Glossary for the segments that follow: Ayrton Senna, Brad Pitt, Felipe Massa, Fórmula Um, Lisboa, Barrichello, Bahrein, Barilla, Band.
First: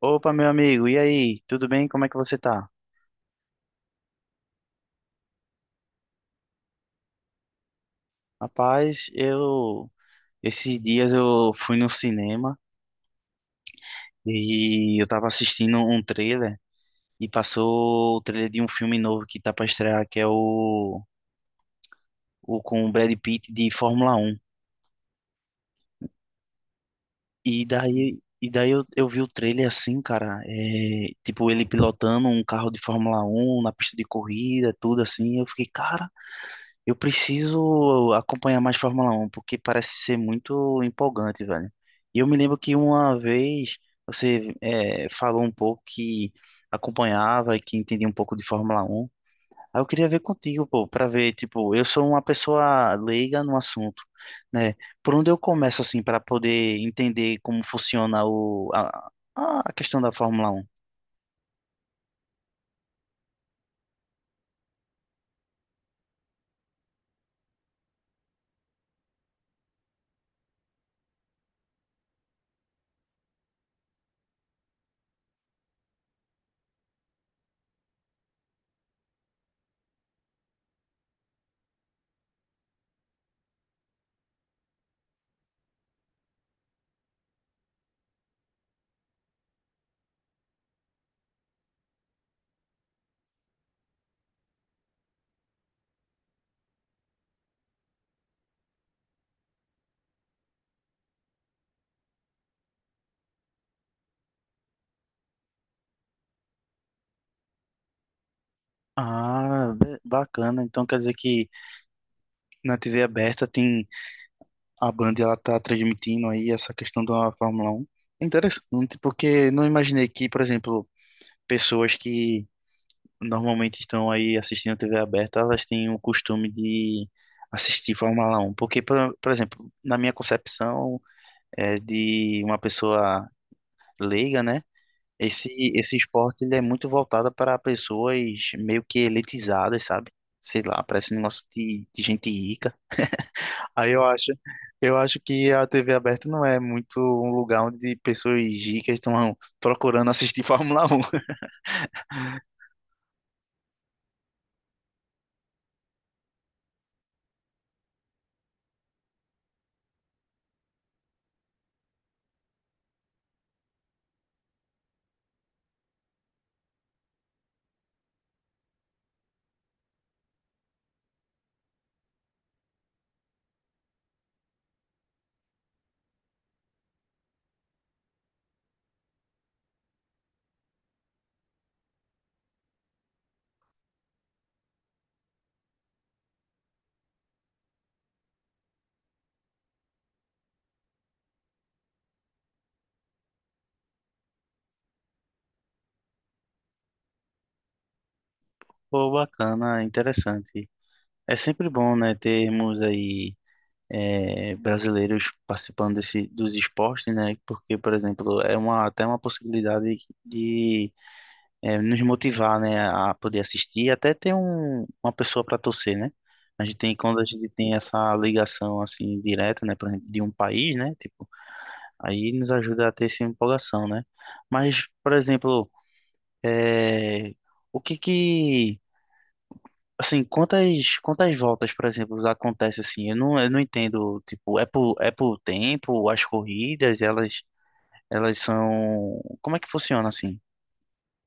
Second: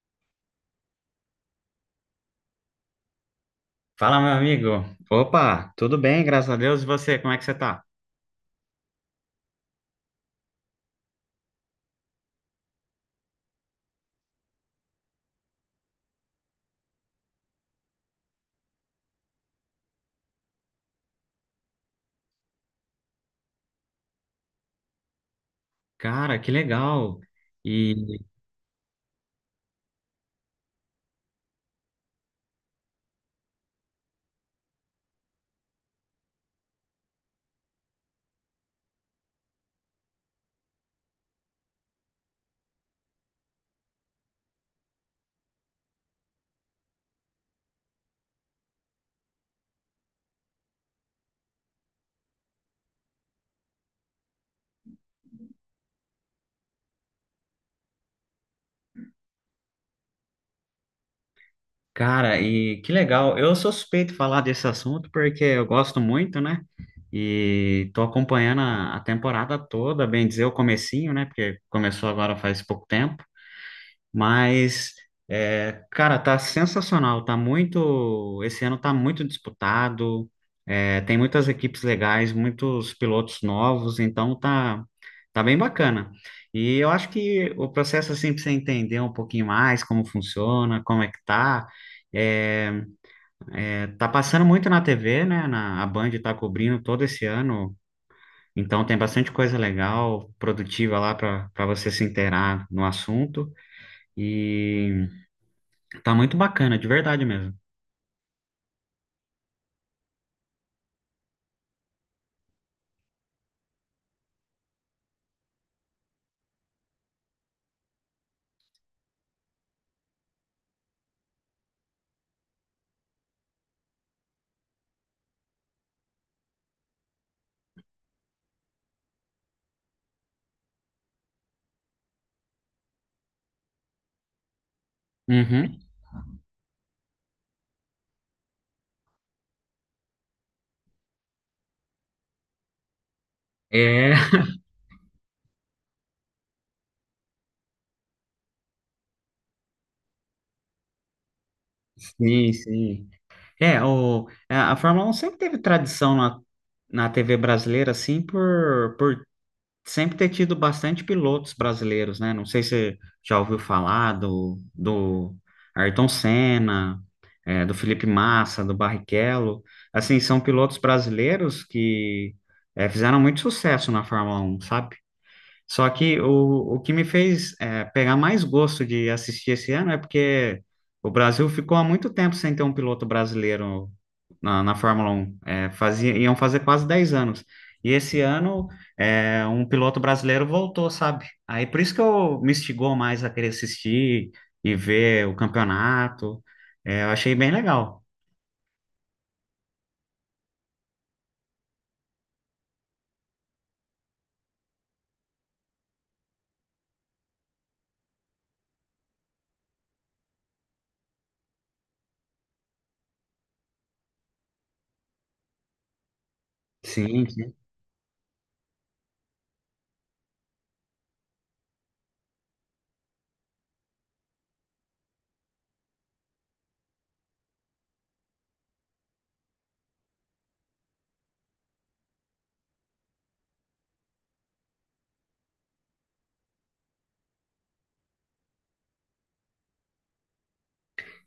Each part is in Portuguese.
Opa, meu amigo, e aí? Tudo bem? Como é que você tá? Fala, meu amigo. Opa, tudo bem, graças a Deus. E você, como é que você tá? Rapaz, eu esses dias eu fui no cinema e eu tava assistindo um trailer e passou o trailer de um filme novo que tá pra estrear, que é o com o Brad Pitt de Fórmula Um. Cara, que legal. E E, daí e daí eu vi o trailer assim, cara, tipo ele pilotando um carro de Fórmula Um na pista de corrida, tudo assim, eu fiquei, cara, eu preciso acompanhar mais Fórmula Um, porque parece ser muito empolgante, velho. E eu me lembro que uma vez você falou um pouco que acompanhava e que entendia um pouco de Fórmula Um. Aí eu queria ver contigo, pô, pra ver, tipo, eu sou uma pessoa leiga no assunto, né? Por onde eu começo, assim, para poder entender como funciona a questão da Fórmula Um? cara, e que legal. Eu sou suspeito de falar desse assunto porque eu gosto muito, né? E tô acompanhando a temporada toda, bem dizer, o comecinho, né? Porque começou agora faz pouco tempo. Mas, cara, tá sensacional. Tá muito. Esse ano tá muito disputado. Tem muitas equipes legais, muitos pilotos novos, então tá bem bacana. E eu acho que o processo, assim, pra você entender um pouquinho mais como funciona, como é que tá. é, tá passando muito na TV, né? A Band tá cobrindo todo esse ano. Então tem bastante coisa legal, produtiva lá para você se inteirar no assunto. E Tá muito bacana, de verdade mesmo. Ah, bacana. Então quer dizer que na TV aberta tem a Band, ela tá transmitindo aí essa questão da Fórmula um. É interessante, porque não imaginei que, por exemplo, pessoas que normalmente estão aí assistindo a TV aberta, elas têm o costume de assistir Fórmula um. Porque, por exemplo, na minha concepção, de uma pessoa leiga, né? Esse, Uhum. esse esporte ele é muito voltado para pessoas meio que elitizadas, sabe? Sei lá, parece um negócio de gente rica. Aí eu É, acho, eu acho que a TV aberta não é muito um lugar onde pessoas ricas estão procurando assistir Fórmula Um. sim, sim. É, o, a Fórmula um sempre teve tradição na TV brasileira, assim, por sempre ter tido bastante pilotos brasileiros, né? Não sei se você já ouviu falar do Ayrton Senna, do Felipe Massa, do Barrichello. Assim, são pilotos brasileiros que fizeram muito sucesso na Fórmula um, sabe? Só que o que me fez pegar mais gosto de assistir esse ano é porque o Brasil ficou há muito tempo sem ter um piloto brasileiro na Fórmula Um. É, iam fazer quase 10 anos. E esse ano um piloto brasileiro voltou, sabe? Aí por isso que eu me instigou mais a querer assistir e ver o campeonato. É, eu achei bem legal. Pô, bacana, interessante. É sempre bom, né, termos aí brasileiros participando desse, dos esportes, né? Porque, por exemplo, é uma, até uma possibilidade de nos motivar, né, a poder assistir, e até ter um, uma pessoa para torcer, né? A gente tem, quando a Sim, gente sim. tem essa ligação, assim, direta, né, por exemplo, de um país, né, tipo. Aí nos ajuda a ter essa empolgação, né? Mas, por exemplo, é, o que que, assim, quantas voltas, por exemplo, acontece assim? Eu não entendo, tipo, é por tempo, as corridas, elas são, como é que funciona assim?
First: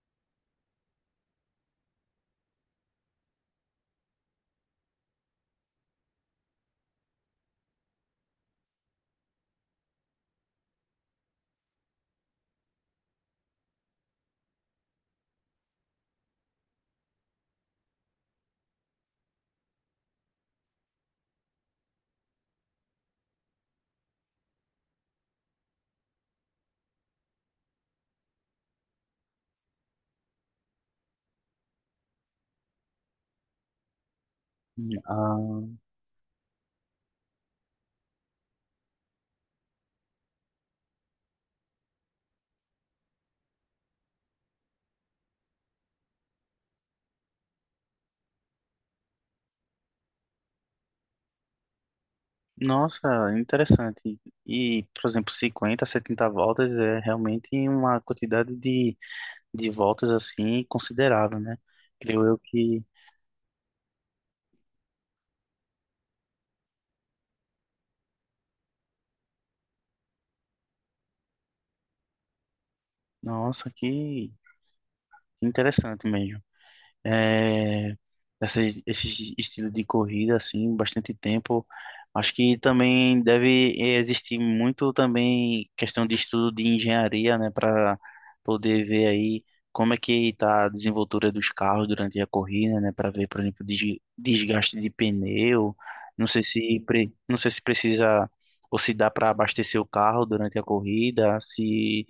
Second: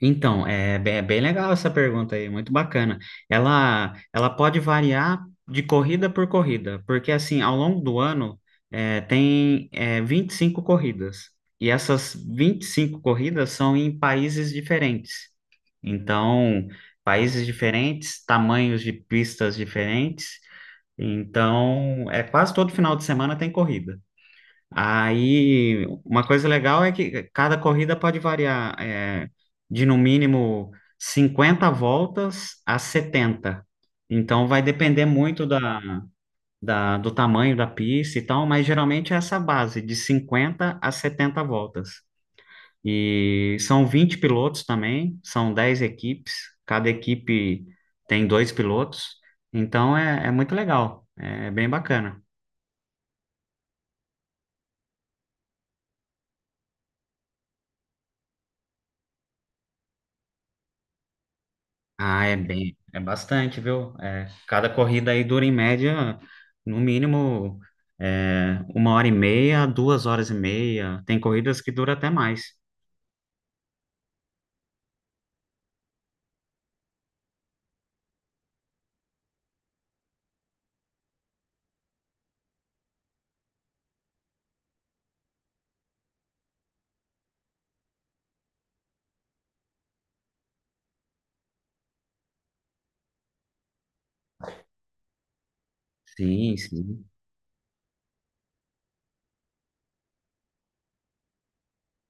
Então, é bem legal essa pergunta aí, muito bacana. Ela pode variar de corrida por corrida, porque assim, ao longo do ano, tem 25 corridas, e essas 25 corridas são em países diferentes. Então, países diferentes, tamanhos de pistas diferentes. Então, é quase todo final de semana tem corrida. Aí, uma coisa legal é que cada corrida pode variar de no mínimo 50 voltas a 70. Então, vai depender muito Ah, do tamanho da pista e tal, mas geralmente é essa base, de 50 a 70 voltas. E são 20 pilotos também, são 10 equipes, cada equipe tem dois pilotos, então é muito legal, é bem bacana. nossa, interessante. E, por exemplo, 50, 70 voltas é realmente uma quantidade de voltas assim considerável, né? Creio Ah, eu que, é bastante, viu? É, cada corrida aí dura em média, no mínimo, uma hora e meia, duas horas e meia. Tem corridas que dura até mais. nossa, que interessante mesmo. É, essa, esse estilo de corrida, assim, bastante tempo. Acho que também deve existir muito também questão de estudo de engenharia, né, para poder ver aí como é que está a desenvoltura dos carros durante a corrida, né, para ver, por exemplo, desgaste de pneu. Não sei Sim, se, sim. Não sei se precisa ou se dá para abastecer o carro durante a corrida, se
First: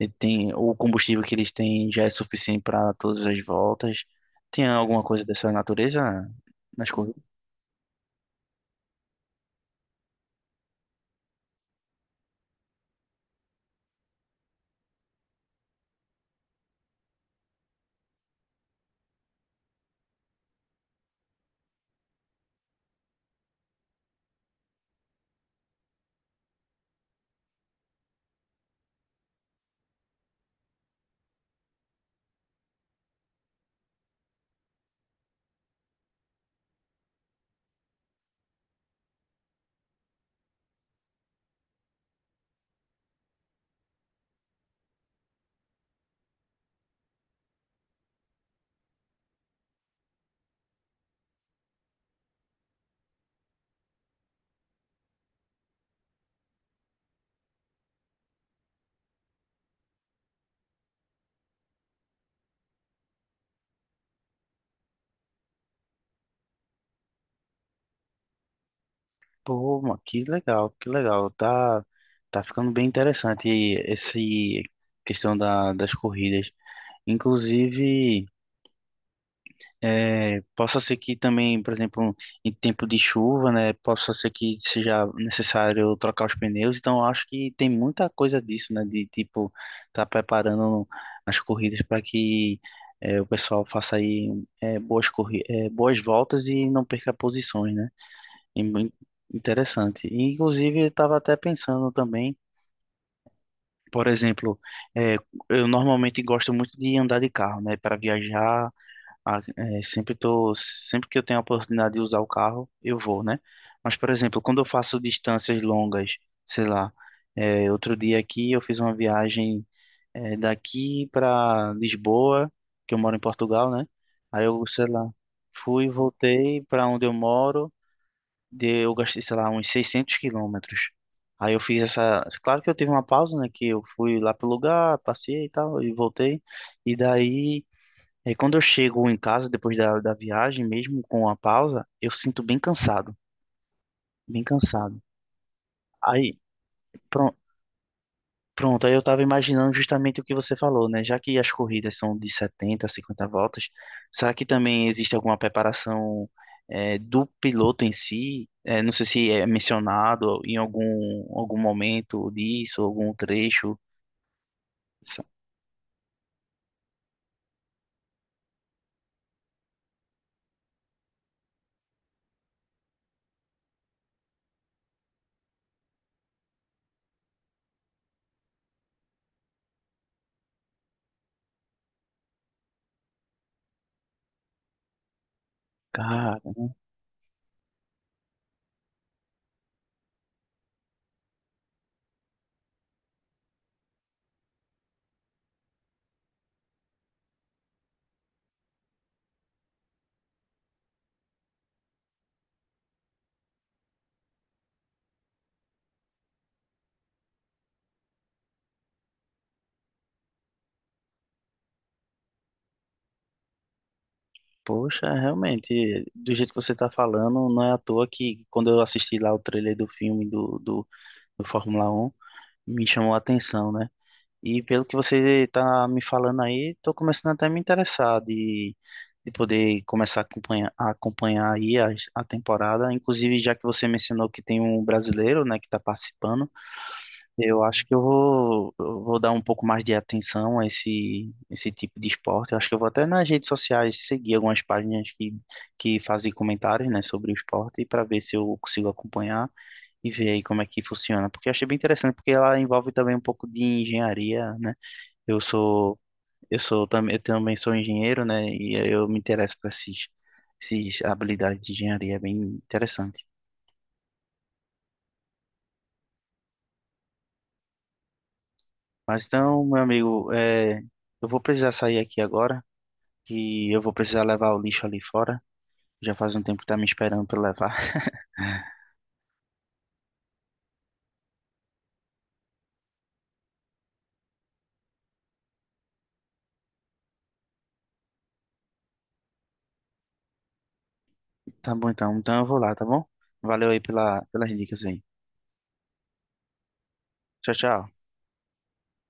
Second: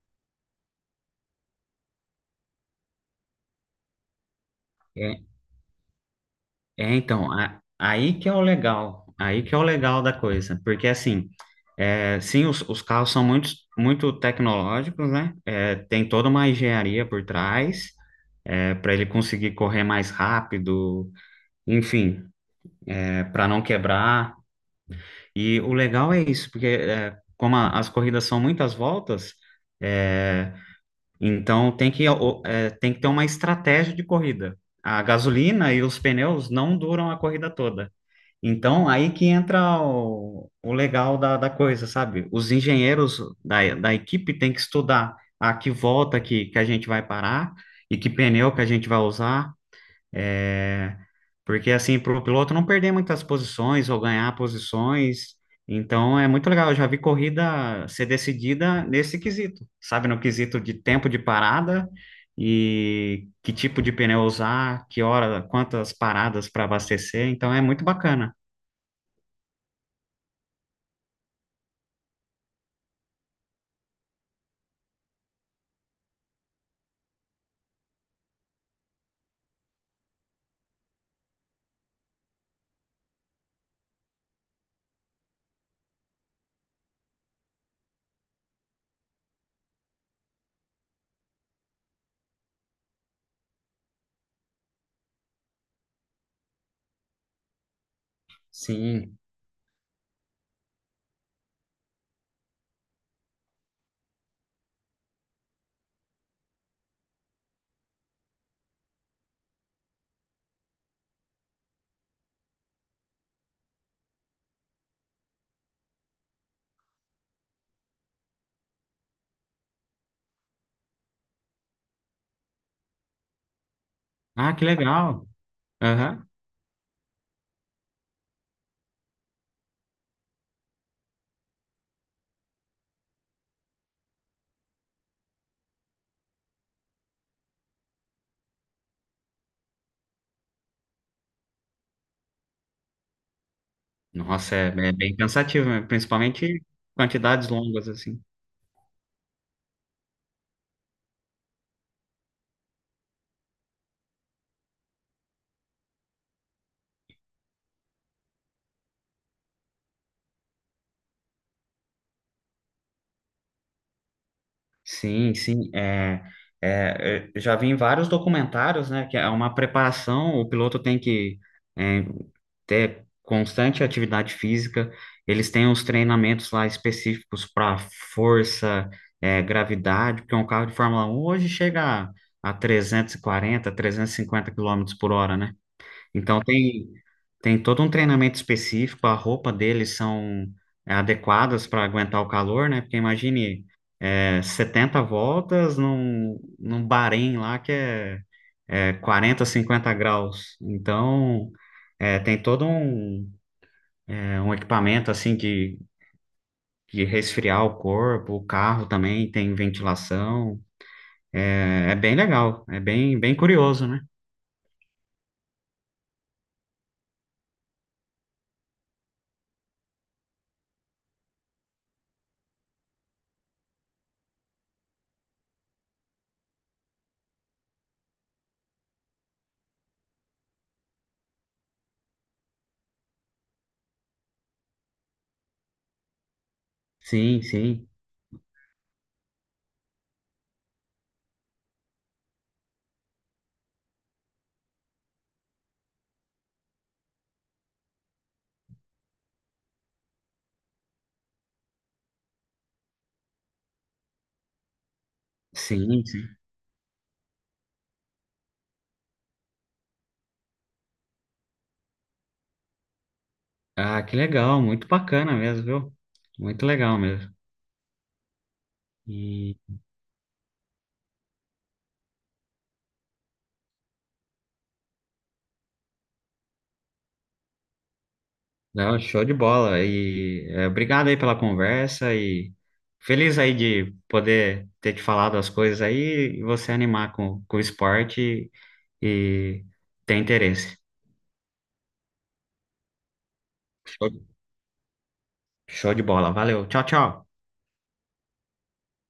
e tem, o combustível que eles têm já é suficiente para todas as voltas. Tem alguma É, coisa dessa natureza nas corridas? então, aí que é o legal da coisa, porque assim, sim, os carros são muito, muito tecnológicos, né? É, tem toda uma engenharia por trás, para ele conseguir correr mais rápido, enfim, para não quebrar. E o legal é isso, porque como as corridas são muitas voltas, é, então tem que ter uma estratégia de corrida. A gasolina e os pneus não duram a corrida toda. Então, aí que entra o legal da coisa, sabe? Os engenheiros da equipe têm que estudar a que volta que a gente vai parar e que pneu que a gente vai usar. é, Porque assim, para o piloto não perder muitas posições ou ganhar posições. Então é muito legal. Eu já vi corrida ser decidida nesse quesito, sabe? No quesito de tempo de parada e que tipo de pneu usar, que hora, quantas paradas para abastecer. Então é muito bacana. Pô, mano, que legal, que legal. Tá, tá ficando bem interessante esse questão da, das corridas. Inclusive, possa ser que também, por exemplo, em tempo de chuva, né, possa ser que seja necessário trocar os pneus. Então, eu acho que tem muita coisa disso, né, de tipo, tá preparando as corridas para que o pessoal faça aí é, boas corri boas voltas e não perca posições, né? E muito Sim. interessante. E, inclusive, eu estava até pensando também, por exemplo, é, eu normalmente gosto muito de andar de carro, né, para viajar. Sempre tô, sempre que eu tenho a oportunidade de usar o carro, eu vou, né? Mas, por exemplo, quando eu faço distâncias longas, sei lá, outro dia aqui eu fiz uma viagem, daqui para Lisboa, que eu moro em Portugal, né? Aí Ah, eu, que sei lá, legal. fui e Aham. voltei para onde eu moro, de, eu gastei, sei lá, uns 600 quilômetros. Aí eu fiz essa. Claro que eu tive uma pausa, né? Que eu fui lá pro lugar, passei e tal, e voltei. E daí. É, quando eu chego em casa, depois da, da viagem, mesmo com a pausa, eu sinto bem cansado, bem Nossa, é cansado. bem cansativo, né? Aí, Principalmente pronto, quantidades longas assim. pronto, aí eu estava imaginando justamente o que você falou, né? Já que as corridas são de setenta, 50 voltas, será que também existe alguma preparação, do piloto em si? É, não sei se é mencionado em algum, algum momento disso, algum trecho. Sim, sim, eu já vi em vários documentários, né, que é uma preparação, o piloto tem que é, ter constante atividade física, eles têm uns treinamentos lá específicos para força, gravidade, porque um carro de Fórmula um hoje chega a 340, 350 quilômetros por hora, né? Cara, Então tem todo um treinamento específico, a roupa deles são adequadas para aguentar o calor, né? Porque imagine 70 voltas num Bahrein lá que é 40, 50 graus. Então tem todo um equipamento assim de resfriar o corpo, o carro também tem ventilação. É, é bem legal, é bem, bem curioso, né? poxa, realmente, do jeito que você está falando, não é à toa que quando eu assisti lá o trailer do filme do Fórmula Um, me chamou a atenção, né? E pelo que você está me falando aí, estou começando até a me interessar de poder começar a acompanhar aí a temporada. Inclusive, já que você mencionou que tem um brasileiro, né, que está participando, Sim, eu acho sim, que eu vou dar um pouco mais de atenção a esse, esse tipo de esporte. Eu acho que eu vou até nas redes sociais seguir algumas páginas que fazem comentários, né, sobre o esporte para ver se eu consigo acompanhar e ver aí como é que funciona. Porque eu achei bem interessante, porque ela envolve também um pouco de engenharia, né? Eu sou, sim, sim. eu sou também, eu também sou engenheiro, né? E eu me interesso por esses, esses habilidades de engenharia, é bem interessante. Ah, que legal, muito bacana mesmo, viu? Muito legal mesmo. Mas E então, meu amigo, eu vou precisar sair aqui agora. Que eu vou precisar levar o lixo ali fora. Já faz um tempo que tá me esperando pra eu levar. não, show de bola. E obrigado aí pela conversa e feliz aí de poder ter te falado as coisas aí e você animar com o esporte e, e ter interesse. Tá bom então, então eu vou lá, tá bom? Valeu aí Show, pela, pelas dicas aí. show de bola. Valeu. Tchau, tchau. Tchau, tchau.